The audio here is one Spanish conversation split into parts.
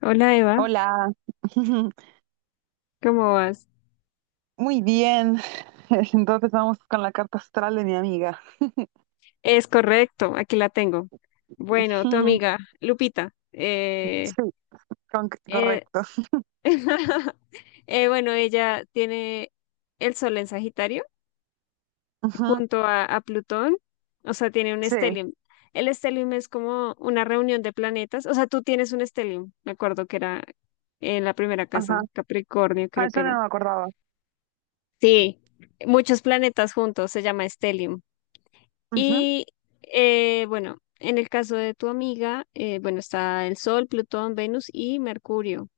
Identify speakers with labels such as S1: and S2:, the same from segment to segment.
S1: Hola Eva,
S2: Hola.
S1: ¿cómo vas?
S2: Muy bien. Entonces vamos con la carta astral de mi amiga.
S1: Es correcto, aquí la tengo. Bueno, tu amiga Lupita.
S2: Sí,
S1: Eh,
S2: correcto.
S1: bueno, ella tiene el Sol en Sagitario
S2: Ujú.
S1: junto a Plutón, o sea, tiene un
S2: Sí,
S1: stellium. El stellium es como una reunión de planetas, o sea, tú tienes un stellium, me acuerdo que era en la primera casa,
S2: ajá.
S1: Capricornio
S2: Ah,
S1: creo que
S2: eso
S1: era.
S2: no me acordaba.
S1: Sí, muchos planetas juntos, se llama stellium.
S2: Ujú,
S1: Y bueno, en el caso de tu amiga, bueno, está el Sol, Plutón, Venus y Mercurio.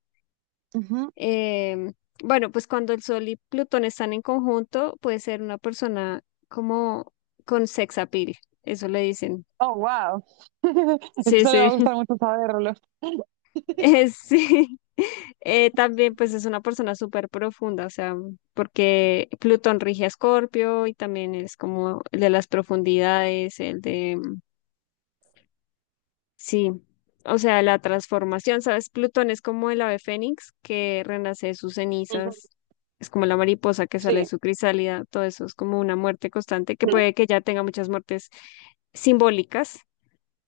S2: ujú.
S1: Em, bueno, pues cuando el Sol y Plutón están en conjunto, puede ser una persona como con sex appeal, eso le dicen.
S2: Oh, wow.
S1: Sí,
S2: Eso le va
S1: sí.
S2: a gustar mucho saberlo.
S1: Sí. También pues es una persona súper profunda, o sea, porque Plutón rige a Escorpio y también es como el de las profundidades, el de sí, o sea, la transformación, ¿sabes? Plutón es como el ave fénix que renace de sus
S2: Ujú.
S1: cenizas, es como la mariposa que sale de
S2: Sí.
S1: su crisálida, todo eso es como una muerte constante, que
S2: Ujú.
S1: puede que ya tenga muchas muertes simbólicas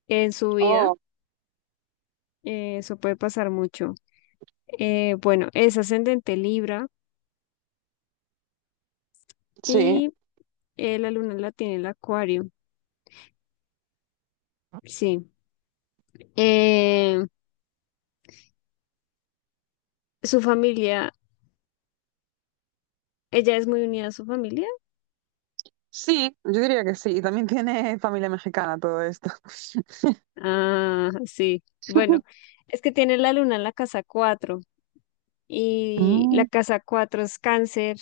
S1: en su vida,
S2: Oh,
S1: eso puede pasar mucho. Bueno, es ascendente Libra
S2: sí.
S1: y la luna la tiene el Acuario, sí. Eh, Su familia, ella es muy unida a su familia.
S2: Sí, yo diría que sí. Y también tiene familia mexicana todo esto.
S1: Ah, sí. Bueno, es que tiene la luna en la casa 4 y la
S2: Mm,
S1: casa 4 es cáncer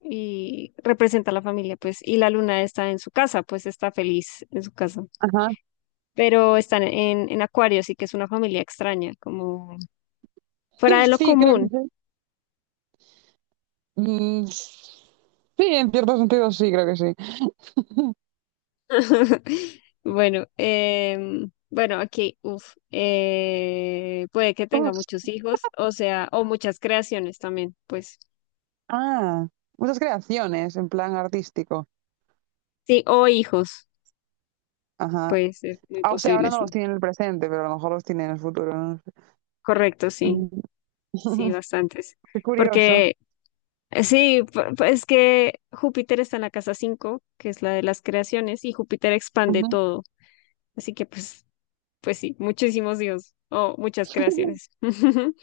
S1: y representa a la familia, pues, y la luna está en su casa, pues está feliz en su casa.
S2: ajá.
S1: Pero están en Acuario, así que es una familia extraña, como fuera de lo
S2: Sí, creo que
S1: común.
S2: sí. Mm, sí, en cierto sentido sí, creo que sí.
S1: Bueno, bueno, aquí, uf, puede que tenga muchos hijos, o sea, o muchas creaciones también, pues.
S2: Ah, muchas creaciones en plan artístico.
S1: Sí, o hijos,
S2: Ajá.
S1: puede ser muy
S2: Ah, o sea, ahora
S1: posible,
S2: no los
S1: sí.
S2: tiene en el presente, pero a lo mejor los tiene en el futuro. No sé.
S1: Correcto, sí,
S2: Mm.
S1: sí, bastantes.
S2: Qué curioso.
S1: Porque sí, es que Júpiter está en la casa 5, que es la de las creaciones, y Júpiter expande
S2: Ujú.
S1: todo. Así que pues sí, muchísimos dios o muchas creaciones.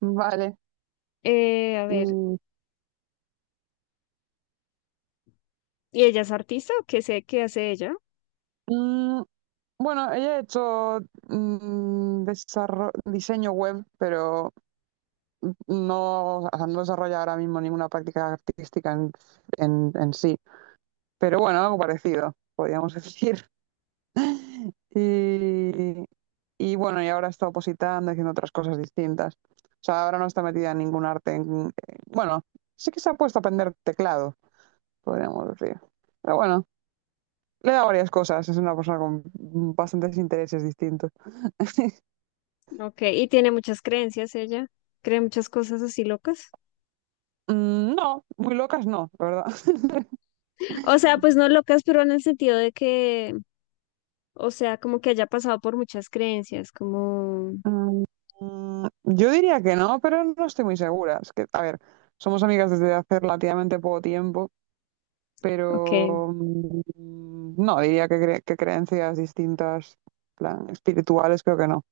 S2: Vale.
S1: A ver,
S2: Y,
S1: ¿y ella es artista o qué sé qué hace ella?
S2: mm, bueno, ella ha hecho diseño web, pero no, o sea, no desarrolla ahora mismo ninguna práctica artística en sí. Pero bueno, algo parecido, podríamos decir. Y, y bueno, y ahora está opositando, haciendo otras cosas distintas. O sea, ahora no está metida en ningún arte. Bueno, sí que se ha puesto a aprender teclado, podríamos decir. Pero bueno, le da varias cosas. Es una persona con bastantes intereses distintos.
S1: Ok, y tiene muchas creencias ella. Cree muchas cosas así locas.
S2: Mm, no, muy locas no, la verdad.
S1: O sea, pues no locas, pero en el sentido de que, o sea, como que haya pasado por muchas creencias, como,
S2: Mm, Yo diría que no, pero no estoy muy segura. Es que, a ver, somos amigas desde hace relativamente poco tiempo.
S1: ok.
S2: Pero no, diría que, que creencias distintas, plan, espirituales, creo que no.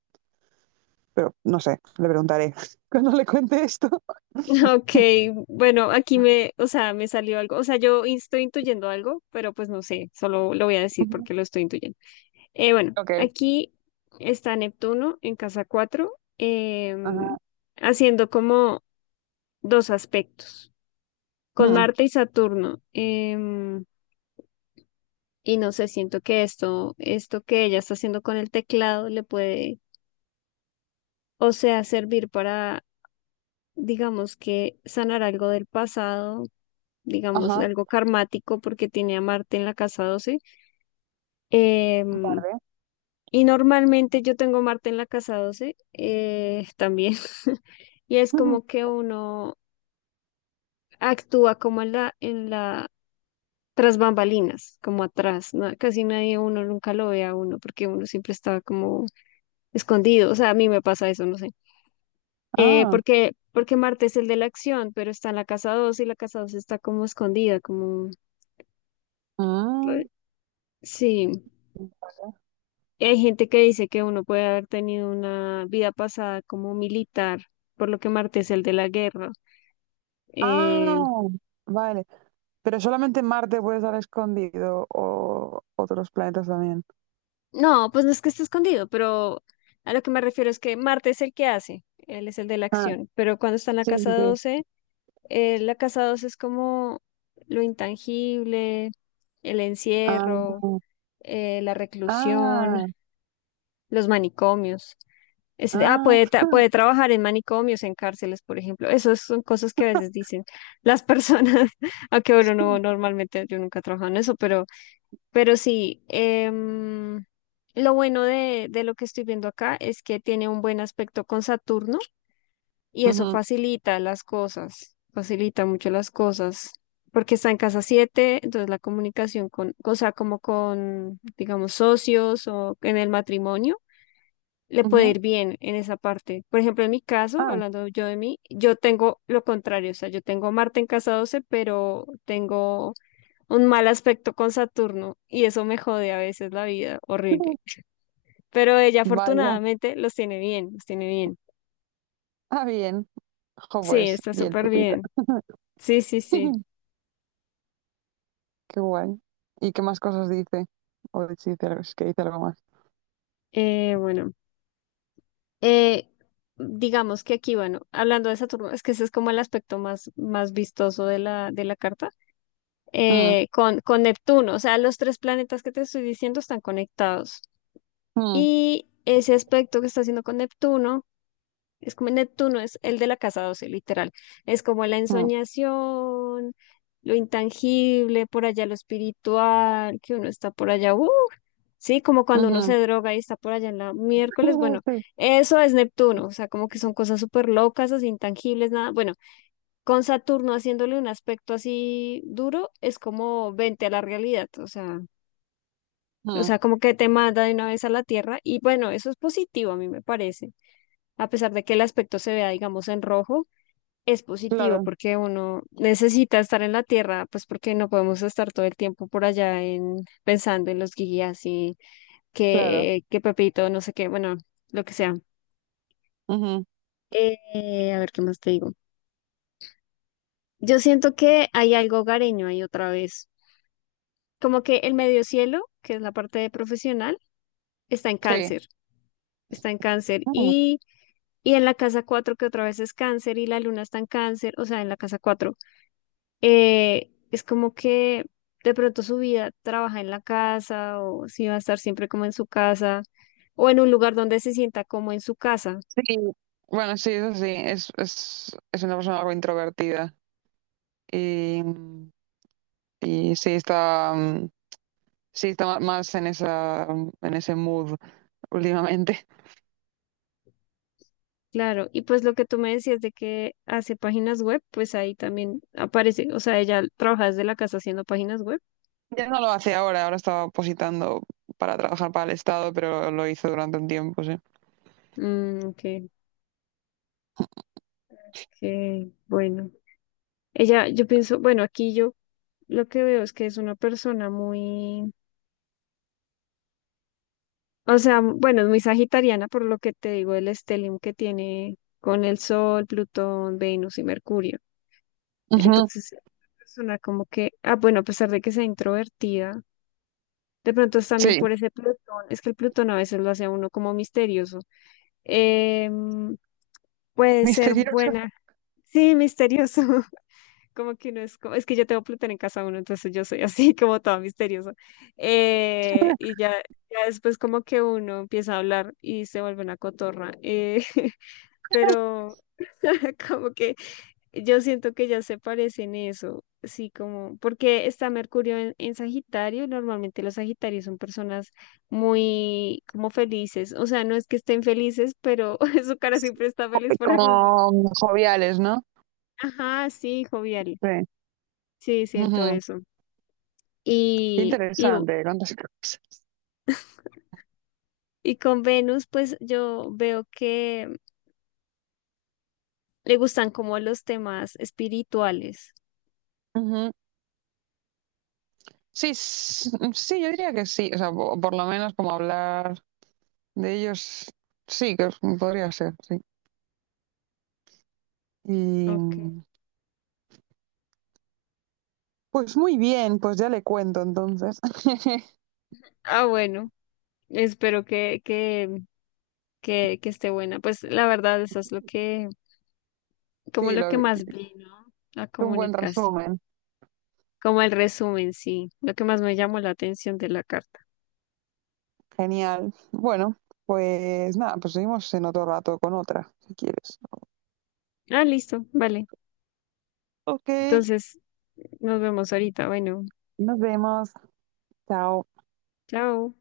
S2: Pero no sé, le preguntaré cuando le cuente esto.
S1: Ok, bueno, aquí me, o sea, me salió algo, o sea, estoy intuyendo algo, pero pues no sé, solo lo voy a decir
S2: Ujú.
S1: porque lo estoy intuyendo. Bueno,
S2: Ok.
S1: aquí está Neptuno en casa 4,
S2: Ajá.
S1: haciendo como dos aspectos, con
S2: Mm.
S1: Marte y Saturno. Y no sé, siento que esto que ella está haciendo con el teclado le puede, o sea, servir para, digamos que sanar algo del pasado, digamos,
S2: Ajá.
S1: algo karmático porque tiene a Marte en la casa 12. Em,
S2: Vale.
S1: y normalmente yo tengo Marte en la casa 12, también. Y es
S2: Ujú.
S1: como que uno actúa como tras bambalinas, como atrás, ¿no? Casi nadie, uno nunca lo ve a uno, porque uno siempre está como escondido, o sea, a mí me pasa eso, no sé. Eh,
S2: Ah.
S1: porque, porque Marte es el de la acción, pero está en la casa doce y la casa doce está como escondida, como...
S2: Mm.
S1: Sí, hay gente que dice que uno puede haber tenido una vida pasada como militar, por lo que Marte es el de la guerra. Eh,
S2: Ah, vale. Pero solamente en Marte puede estar escondido o otros planetas también.
S1: no, pues no es que esté escondido, pero a lo que me refiero es que Marte es el que hace, él es el de la
S2: Ah,
S1: acción, pero cuando está en la
S2: sí, sí,
S1: casa
S2: sí.
S1: doce la casa 12 es como lo intangible, el
S2: Ah,
S1: encierro, la reclusión,
S2: ah,
S1: los manicomios. Puede,
S2: ah.
S1: puede trabajar en manicomios, en cárceles, por ejemplo. Esas son cosas que a veces dicen las personas, aunque bueno, no, normalmente yo nunca he trabajado en eso, pero, sí, lo bueno de lo que estoy viendo acá es que tiene un buen aspecto con Saturno y eso
S2: Ujú,
S1: facilita las cosas, facilita mucho las cosas, porque está en casa siete, entonces la comunicación con, o sea, como con, digamos, socios o en el matrimonio le puede
S2: ujú.
S1: ir bien en esa parte. Por ejemplo, en mi caso,
S2: Ah.
S1: hablando yo de mí, yo tengo lo contrario, o sea, yo tengo Marte en casa 12, pero tengo un mal aspecto con Saturno y eso me jode a veces la vida, horrible. Pero ella
S2: Vaya.
S1: afortunadamente los tiene bien, los tiene bien.
S2: Ah, bien. Jo,
S1: Sí,
S2: pues,
S1: está
S2: bien
S1: súper
S2: tupita.
S1: bien. Sí, sí, sí.
S2: Qué guay. ¿Y qué más cosas dice? O si dice algo, es que dice algo más.
S1: Bueno, eh, digamos que aquí, bueno, hablando de Saturno, es que ese es como el aspecto más, más vistoso de la, carta,
S2: Mm,
S1: con Neptuno. O sea, los tres planetas que te estoy diciendo están conectados.
S2: mm,
S1: Y ese aspecto que está haciendo con Neptuno, es como Neptuno, es el de la casa 12, literal. Es como la
S2: mm,
S1: ensoñación, lo intangible, por allá lo espiritual, que uno está por allá, ¡uh! Sí, como cuando uno
S2: ujú.
S1: se droga y está por allá en la miércoles, bueno,
S2: Sí,
S1: eso es Neptuno, o sea, como que son cosas súper locas, así intangibles, nada, bueno, con Saturno haciéndole un aspecto así duro, es como vente a la realidad, o sea, o
S2: mm,
S1: sea, como que te manda de una vez a la Tierra y bueno, eso es positivo a mí me parece. A pesar de que el aspecto se vea, digamos, en rojo, es positivo
S2: claro,
S1: porque uno necesita estar en la Tierra, pues porque no podemos estar todo el tiempo por allá en pensando en los guías y
S2: claro.
S1: que Pepito, no sé qué, bueno, lo que sea.
S2: Ujú,
S1: A ver qué más te digo. Yo siento que hay algo hogareño ahí otra vez, como que el medio cielo, que es la parte de profesional, está en
S2: sí,
S1: cáncer, está en cáncer
S2: mm,
S1: y en la casa 4 que otra vez es cáncer y la luna está en cáncer, o sea, en la casa cuatro, es como que de pronto su vida trabaja en la casa o si va a estar siempre como en su casa o en un lugar donde se sienta como en su casa.
S2: sí. Bueno, sí, eso sí. Es una persona algo introvertida. Y, y sí está, sí está más en esa, en ese mood últimamente.
S1: Claro, y pues lo que tú me decías de que hace páginas web, pues ahí también aparece, o sea, ella trabaja desde la casa haciendo páginas web.
S2: Ya no lo hace ahora, ahora estaba positando para trabajar para el Estado, pero lo hizo durante un tiempo, sí.
S1: Mm, ok, ok, bueno. Ella, yo pienso, bueno, aquí yo lo que veo es que es una persona muy, o sea, bueno, es muy sagitariana por lo que te digo, el stellium que tiene con el Sol, Plutón, Venus y Mercurio. Entonces, es una persona como que, ah, bueno, a pesar de que sea introvertida, de pronto es también
S2: Sí,
S1: por ese Plutón, es que el Plutón a veces lo hace a uno como misterioso. Em, Puede ser
S2: misteriosos.
S1: buena, sí, misterioso. Como que no es como, es que yo tengo Plutón en casa uno, entonces yo soy así como toda misteriosa. Y ya, ya después como que uno empieza a hablar y se vuelve una cotorra. Pero como que yo siento que ya se parecen eso, sí, como, porque está Mercurio en Sagitario, y normalmente los Sagitarios son personas muy como felices, o sea, no es que estén felices, pero su cara siempre está feliz por algún motivo.
S2: Como joviales, ¿no?
S1: Ajá, sí, jovial,
S2: Sí.
S1: sí, siento
S2: Ujú.
S1: eso.
S2: Qué
S1: Y, y,
S2: interesante.
S1: y con Venus, pues yo veo que le gustan como los temas espirituales.
S2: Ujú. Sí, sí, yo diría que sí. O sea, por, lo menos como hablar de ellos, sí, podría ser, sí. Y
S1: Okay.
S2: pues muy bien, pues ya le cuento entonces.
S1: Ah, bueno, espero que esté buena. Pues la verdad, eso es lo que, como
S2: Sí,
S1: lo que
S2: es
S1: más vi, ¿no? La
S2: un buen
S1: comunicación.
S2: resumen.
S1: Como el resumen, sí. Lo que más me llamó la atención de la carta.
S2: Genial. Bueno, pues nada, pues seguimos en otro rato con otra, si quieres.
S1: Ah, listo, vale.
S2: Ok,
S1: Entonces, nos vemos ahorita. Bueno,
S2: nos vemos. Chao.
S1: chao.